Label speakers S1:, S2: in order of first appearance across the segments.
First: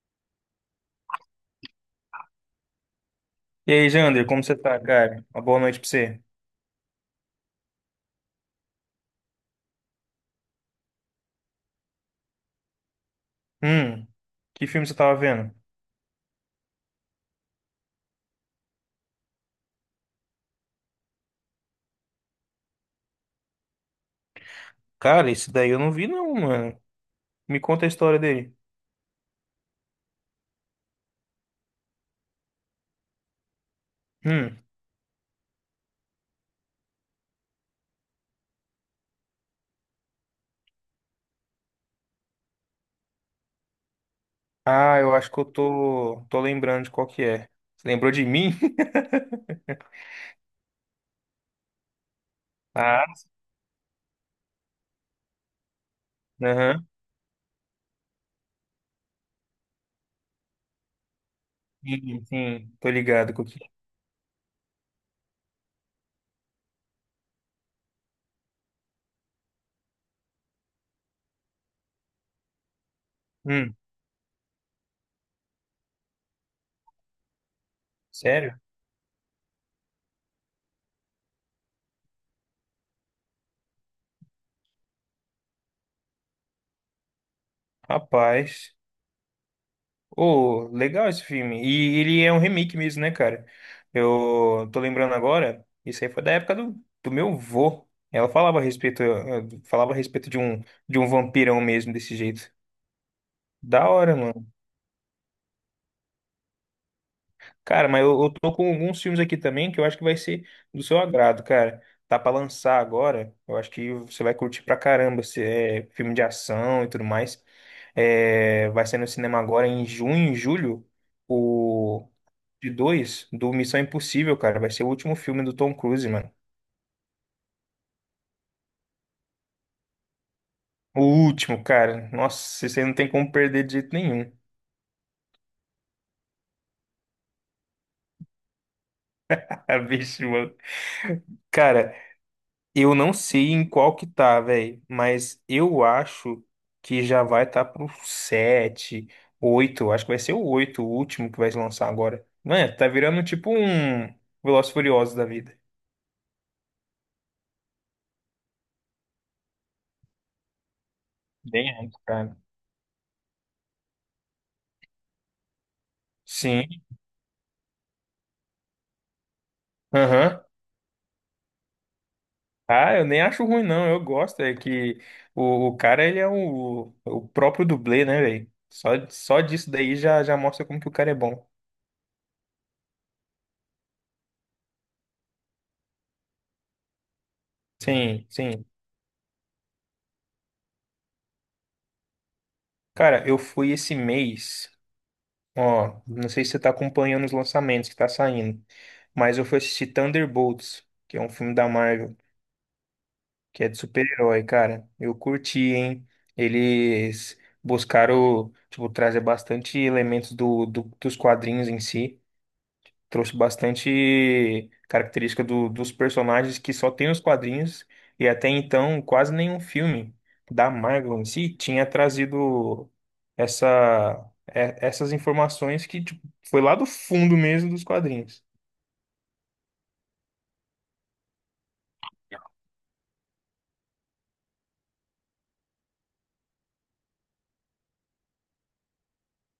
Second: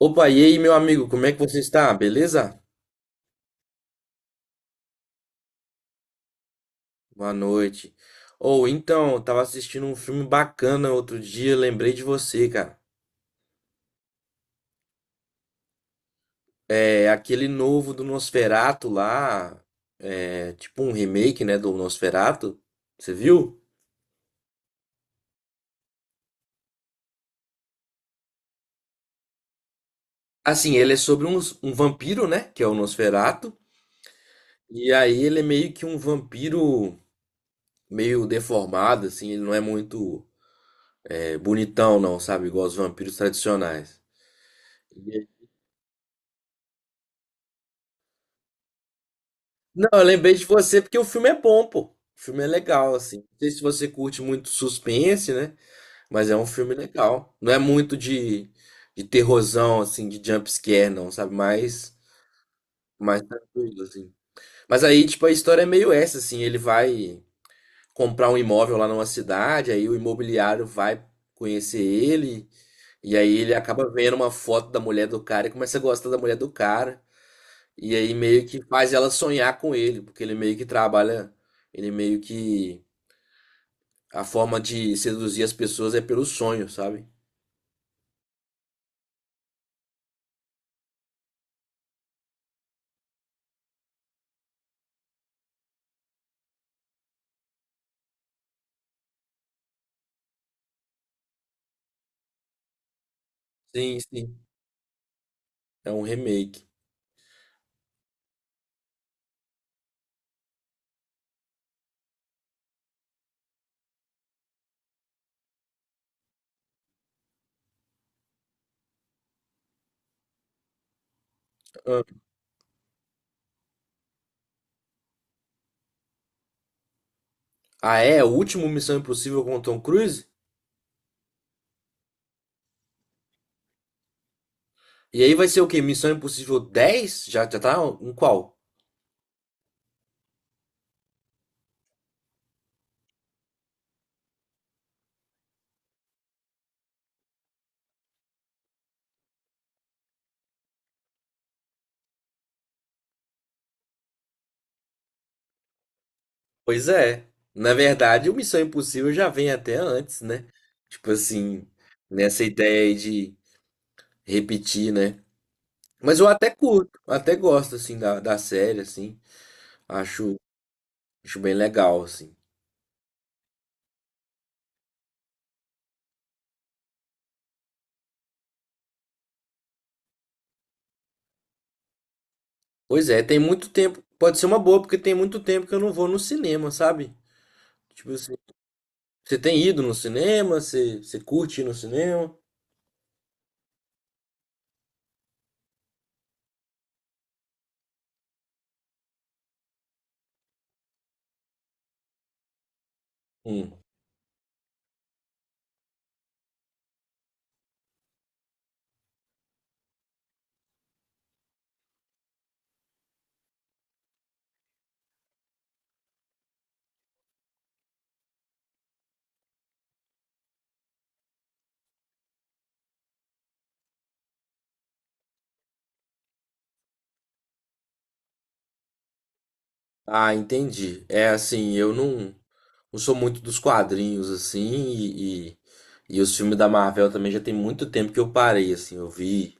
S1: Opa, e aí, meu amigo, como é que você está? Beleza?
S2: E aí, Jander, como você tá, cara? Uma boa noite pra você.
S1: Boa noite. Ou então, eu tava assistindo um filme bacana outro dia, lembrei de você, cara.
S2: Hum, que filme você tava vendo?
S1: É aquele novo do Nosferatu lá, é tipo um remake, né, do Nosferatu. Você viu?
S2: Cara, esse daí eu não vi não, mano. Me conta a história dele.
S1: Assim, ele é sobre um vampiro, né, que é o Nosferatu.
S2: Hum.
S1: E aí ele é meio que um vampiro meio deformado, assim, ele não é muito bonitão, não, sabe? Igual os vampiros tradicionais.
S2: Ah, eu acho que eu tô lembrando de qual que é. Você lembrou de mim?
S1: Não, eu lembrei de você porque o filme é bom, pô. O filme é legal,
S2: Ah,
S1: assim. Não sei se você curte muito suspense, né? Mas é um filme
S2: aham.
S1: legal. Não é muito de terrorzão, assim, de jumpscare, não, sabe? Mais,
S2: Sim, sim, tô
S1: mais
S2: ligado com o que é.
S1: tranquilo, assim. Mas aí, tipo, a história é meio essa, assim. Ele vai comprar um imóvel lá numa cidade, aí o imobiliário vai conhecer ele, e aí ele
S2: Hum,
S1: acaba vendo uma foto da mulher do cara e começa a gostar da mulher do cara. E aí meio
S2: sério?
S1: que faz ela sonhar com ele, porque ele meio que trabalha, ele meio que a forma de seduzir as pessoas é pelo sonho, sabe?
S2: Rapaz. Oh, legal esse filme. E ele é um remake mesmo, né, cara? Eu tô lembrando agora, isso aí foi da época do meu vô. Ela falava a respeito, falava a respeito de um vampirão mesmo, desse jeito. Da
S1: Sim,
S2: hora,
S1: sim,
S2: mano.
S1: é um remake.
S2: Cara, mas eu tô com alguns filmes aqui também que eu acho que vai ser do seu agrado, cara. Tá pra lançar agora, eu acho que você vai curtir pra caramba. Se é filme de ação e tudo mais. É, vai ser no cinema agora em junho, em julho.
S1: Ah,
S2: De dois do Missão Impossível, cara. Vai ser o último filme do Tom Cruise, mano.
S1: ah, é? O último Missão Impossível com o Tom Cruise?
S2: O último, cara. Nossa, você não tem como perder de jeito nenhum.
S1: E aí vai ser o quê? Missão Impossível 10. Já, já tá em qual?
S2: Ah, bicho, mano. Cara, eu não sei em qual que tá, velho, mas eu acho que já vai tá pro 7 oito, acho que vai ser o 8 o último que vai lançar agora. Mano, tá virando tipo um Velozes e Furiosos da vida.
S1: Pois é. Na verdade, o Missão Impossível já vem até antes, né? Tipo assim,
S2: Bem antes, cara.
S1: nessa ideia aí de repetir, né? Mas eu até
S2: Sim.
S1: curto, até gosto, assim, da, da série, assim. Acho,
S2: Aham.
S1: acho bem legal, assim.
S2: Ah, eu nem acho ruim, não. Eu gosto. É que o cara, ele é o próprio dublê, né, velho? Só disso daí já, já mostra como que o cara é bom.
S1: Pois é, tem muito tempo. Pode ser uma boa, porque tem muito tempo que eu não vou no cinema, sabe? Tipo
S2: Sim,
S1: assim,
S2: sim.
S1: você tem ido no cinema? Você, você curte ir no cinema?
S2: Cara, eu fui esse mês. Ó, não sei se você tá acompanhando os lançamentos que tá saindo, mas eu fui assistir Thunderbolts, que é um filme da Marvel, que é
S1: Hum.
S2: de super-herói, cara. Eu curti, hein? Eles buscaram, tipo, trazer bastante elementos dos quadrinhos em si. Trouxe bastante característica dos personagens que só tem nos quadrinhos e até então quase nenhum filme da Marvel em si tinha trazido essa, essas informações que, tipo, foi lá do fundo mesmo dos quadrinhos.
S1: Ah, entendi. É assim, eu não, não sou muito dos quadrinhos, assim, e os filmes da Marvel também já tem muito tempo que eu parei, assim. Eu vi.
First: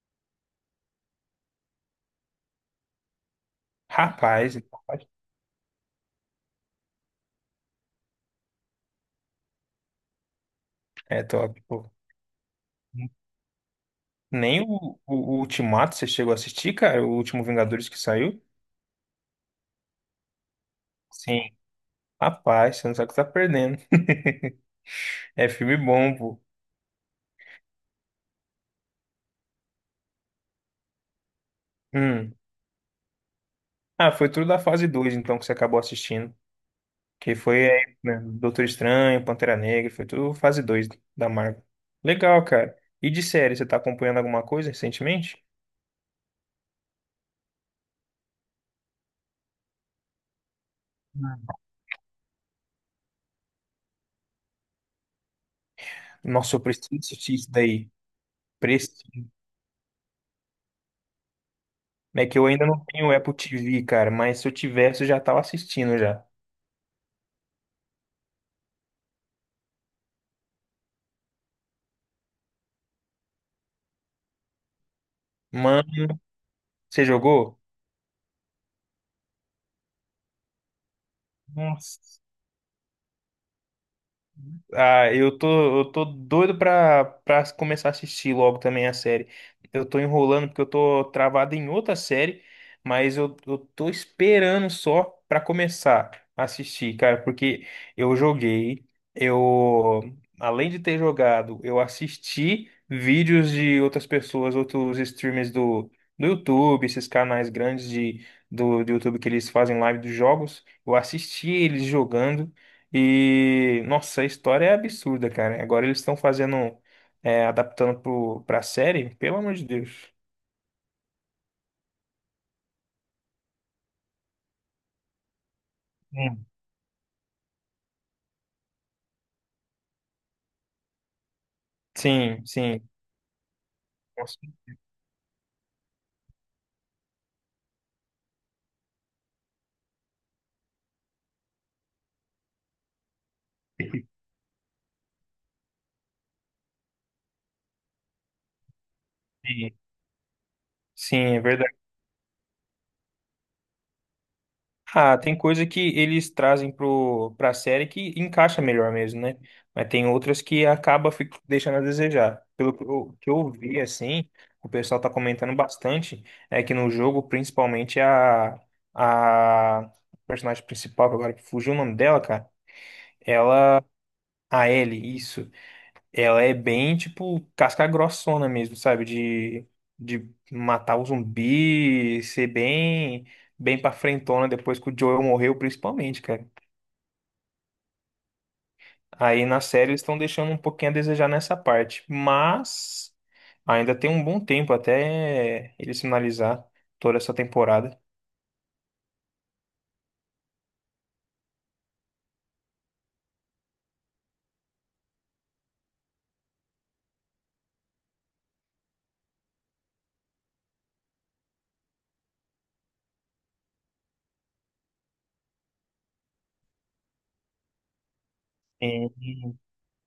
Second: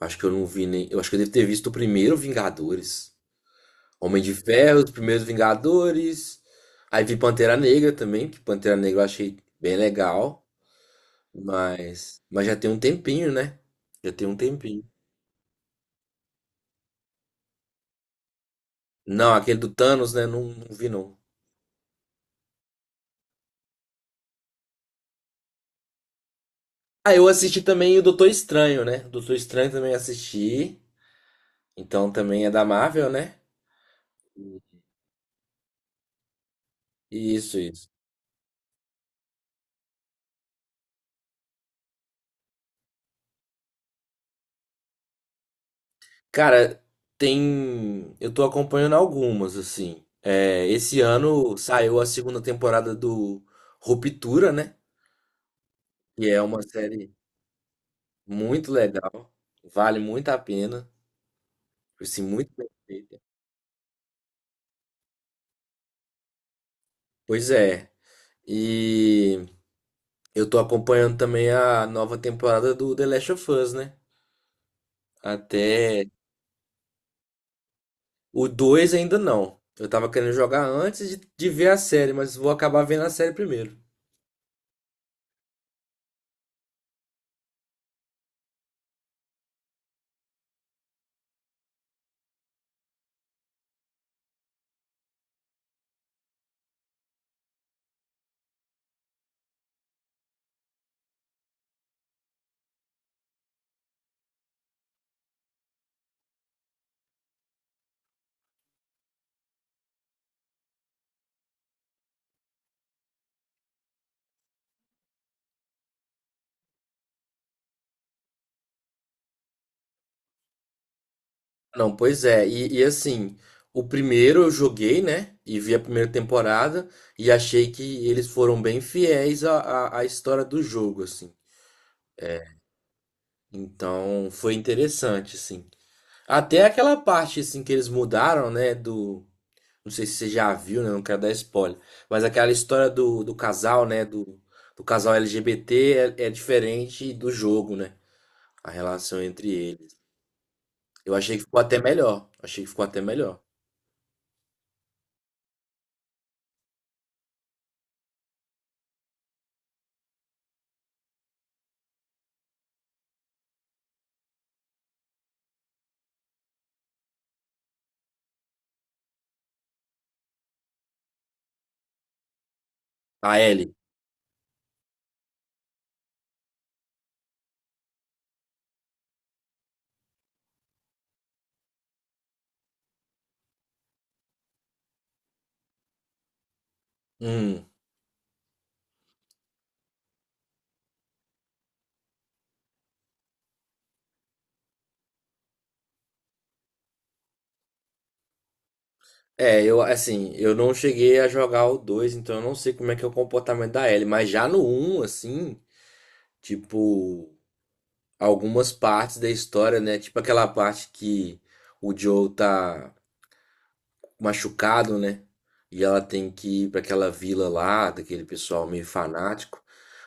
S1: Acho que eu não vi nem. Eu acho que eu devo ter visto o primeiro Vingadores. Homem de
S2: Rapaz,
S1: Ferro, os primeiros Vingadores. Aí vi Pantera Negra também, que Pantera Negra eu achei bem legal.
S2: é top, pô.
S1: Mas já tem um tempinho, né? Já tem um
S2: Nem
S1: tempinho.
S2: o Ultimato você chegou a assistir, cara? O último Vingadores que saiu?
S1: Não, aquele do Thanos, né? Não, não vi, não.
S2: Sim. Rapaz, você não sabe o que tá perdendo. É filme bom, pô.
S1: Ah, eu assisti também o Doutor Estranho, né? Doutor Estranho também assisti. Então
S2: Hum.
S1: também é da Marvel, né?
S2: Ah, foi tudo da fase 2, então, que você acabou assistindo. Que
S1: Isso,
S2: foi, é,
S1: isso.
S2: né, Doutor Estranho, Pantera Negra, foi tudo fase 2 da Marvel. Legal, cara. E de série, você tá acompanhando alguma coisa recentemente?
S1: Cara, tem. Eu tô acompanhando algumas, assim. É, esse ano saiu a segunda temporada do Ruptura, né? Que é
S2: Nossa, eu
S1: uma
S2: preciso
S1: série
S2: assistir isso daí.
S1: muito legal.
S2: Preciso.
S1: Vale muito a pena. Assim,
S2: É que eu
S1: muito
S2: ainda
S1: bem
S2: não tenho
S1: feita.
S2: Apple TV, cara, mas se eu tivesse, eu já tava assistindo já.
S1: Pois é. E. Eu tô acompanhando também a nova temporada do The Last of Us, né? Até
S2: Mano, você jogou?
S1: o 2 ainda não. Eu tava querendo jogar antes de ver a série,
S2: Nossa.
S1: mas vou acabar vendo a série primeiro.
S2: Ah, eu tô doido pra começar a assistir logo também a série. Eu tô enrolando porque eu tô travado em outra série, mas eu tô esperando só pra começar a assistir, cara, porque eu joguei, eu, além de ter jogado, eu assisti vídeos de outras pessoas, outros streamers do YouTube, esses canais grandes de, do YouTube, que eles fazem live dos jogos. Eu assisti eles jogando. E, nossa, a história é absurda, cara. Agora eles estão fazendo, é, adaptando pra série, pelo amor de Deus.
S1: Não, pois é. E assim, o primeiro eu joguei, né? E vi a primeira
S2: Hum.
S1: temporada e achei que eles foram bem fiéis à história do jogo, assim.
S2: Sim, sim,
S1: Então foi
S2: com
S1: interessante, assim. Até aquela parte, assim, que eles mudaram, né? Do, não sei se você já viu, né? Não quero dar spoiler. Mas aquela história do, do casal, né?
S2: certeza.
S1: Do, do casal LGBT é, é diferente do jogo, né? A relação entre
S2: Sim,
S1: eles. Eu
S2: sim,
S1: achei
S2: é
S1: que ficou
S2: verdade.
S1: até melhor. Achei que ficou até melhor.
S2: Ah, tem coisa que eles trazem pra série que encaixa melhor mesmo, né? Mas tem outras que acaba deixando a desejar. Pelo que eu vi, assim, o pessoal tá comentando bastante, é que no jogo, principalmente, a personagem principal, que agora fugiu o nome dela, cara.
S1: A Ellie.
S2: A Ellie, isso. Ela é bem, tipo, casca grossona mesmo, sabe? De matar o zumbi, ser bem, bem pra frentona depois que o Joel morreu, principalmente, cara.
S1: Hum.
S2: Aí na série eles estão deixando um pouquinho a desejar nessa parte. Mas ainda tem um bom tempo até eles finalizar toda essa temporada.
S1: É, eu, assim, eu não cheguei a jogar o 2, então eu não sei como é que é o comportamento da Ellie. Mas já no um, assim, tipo, algumas partes da história, né? Tipo aquela parte que o Joe tá machucado, né? E ela tem que ir para aquela vila lá, daquele pessoal meio fanático.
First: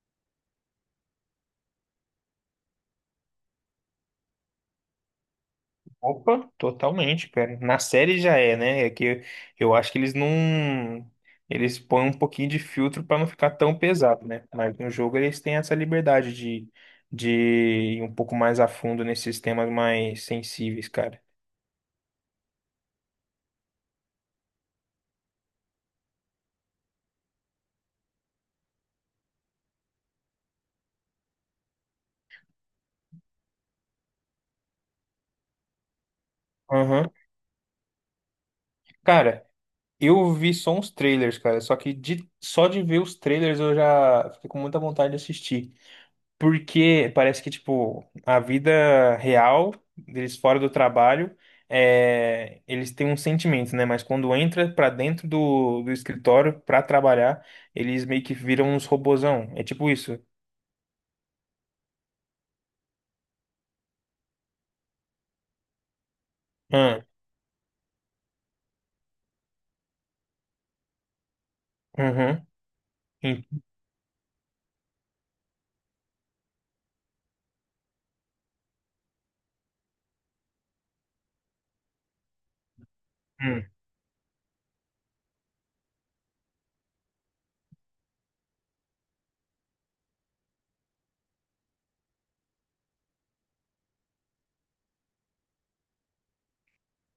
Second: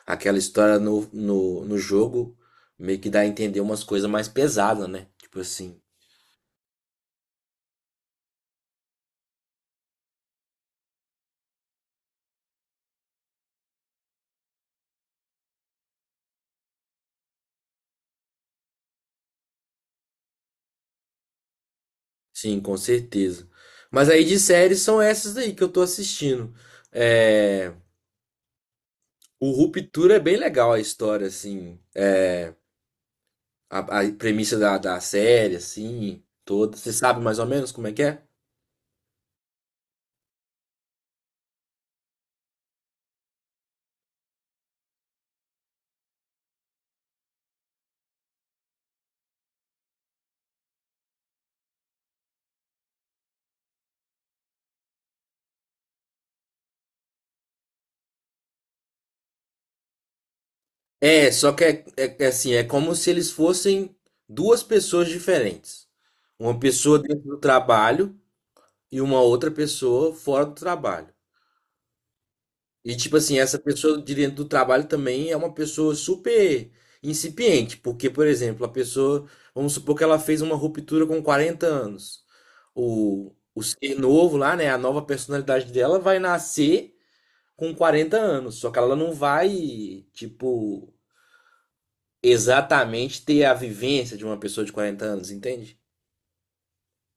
S1: Aquela história no jogo meio que dá a entender umas coisas mais pesadas, né? Tipo assim.
S2: Opa, totalmente, cara. Na série já é, né? É que eu acho que eles não. Eles põem um pouquinho de filtro pra não ficar tão pesado, né? Mas no jogo eles têm essa liberdade de ir um pouco mais a fundo nesses temas mais sensíveis, cara.
S1: Sim, com certeza. Mas aí de séries são essas aí que eu tô assistindo. É... O Ruptura é bem legal a história, assim. É... A, a premissa da, da série, assim, toda. Você
S2: Aham.
S1: sabe mais ou menos como é que é?
S2: Cara, eu vi só uns trailers, cara. Só que de, só de ver os trailers eu já fiquei com muita vontade de assistir. Porque parece que, tipo, a vida real deles fora do trabalho, é, eles têm um sentimento, né? Mas quando entra pra dentro do escritório pra trabalhar, eles meio que viram uns robozão. É tipo isso.
S1: É, só que é assim, é como se eles fossem duas pessoas diferentes. Uma pessoa
S2: Ah,
S1: dentro do trabalho e uma outra pessoa fora do trabalho.
S2: uhum,
S1: E tipo assim,
S2: en-
S1: essa pessoa de dentro do trabalho também é uma pessoa super incipiente, porque, por exemplo, a pessoa, vamos supor que ela fez uma ruptura com 40 anos. O
S2: hum,
S1: ser novo lá, né, a nova personalidade dela vai nascer com 40 anos, só que ela não vai, tipo, exatamente ter a vivência de uma pessoa de 40 anos, entende?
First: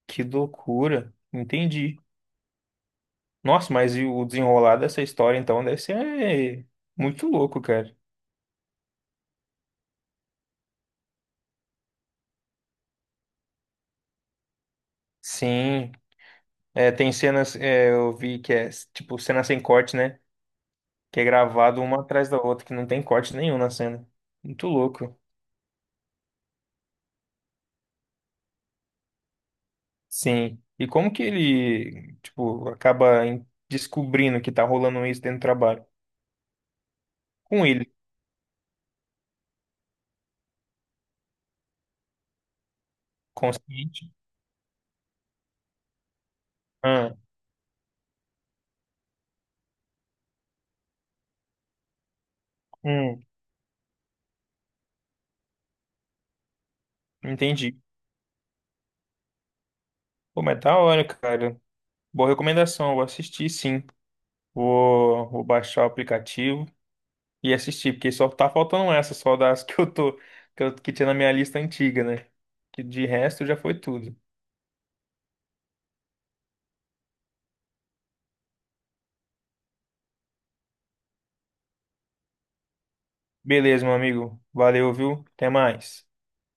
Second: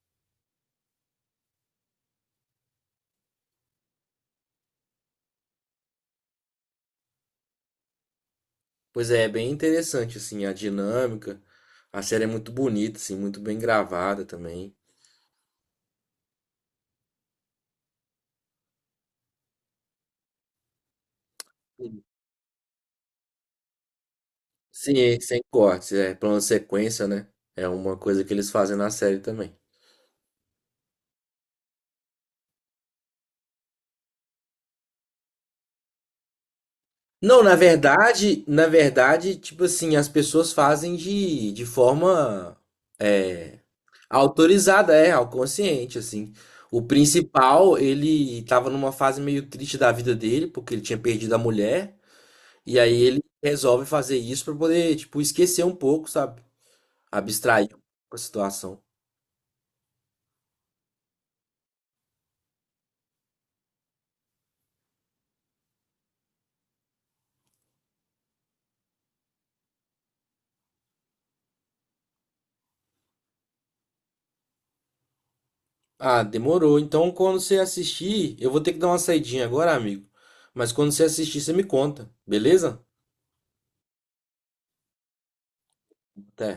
S2: que loucura. Entendi. Nossa, mas e o desenrolar dessa história, então, deve ser muito louco, cara.
S1: Pois é, é bem interessante, assim, a dinâmica. A série é muito bonita, assim, muito bem gravada também.
S2: Sim. É, tem cenas, é, eu vi que é, tipo, cena sem corte, né? Que é gravado uma atrás da outra, que não tem corte nenhum na cena. Muito louco.
S1: Sim, sem cortes, é plano sequência, né? É uma coisa que eles fazem na série também.
S2: Sim. E como que ele, tipo, acaba descobrindo que tá rolando isso dentro do trabalho?
S1: Não,
S2: Com ele,
S1: na verdade, tipo assim, as pessoas fazem de forma é,
S2: consciente.
S1: autorizada, é, ao consciente, assim. O
S2: Ah,
S1: principal, ele tava numa fase meio triste da vida dele, porque ele tinha perdido a mulher, e aí ele
S2: hum,
S1: resolve fazer isso pra poder, tipo, esquecer um pouco, sabe? Abstrair
S2: entendi.
S1: um pouco a situação.
S2: Pô, mas da hora, cara. Boa recomendação, eu vou assistir sim. Vou baixar o aplicativo e assistir, porque só tá faltando essa, só das que eu tô, que, que tinha na minha lista antiga, né? Que de resto já foi tudo.
S1: Ah, demorou. Então, quando você assistir, eu vou ter que dar uma saidinha agora, amigo. Mas quando você assistir, você me conta, beleza?
S2: Beleza, meu amigo. Valeu, viu? Até mais.
S1: Até.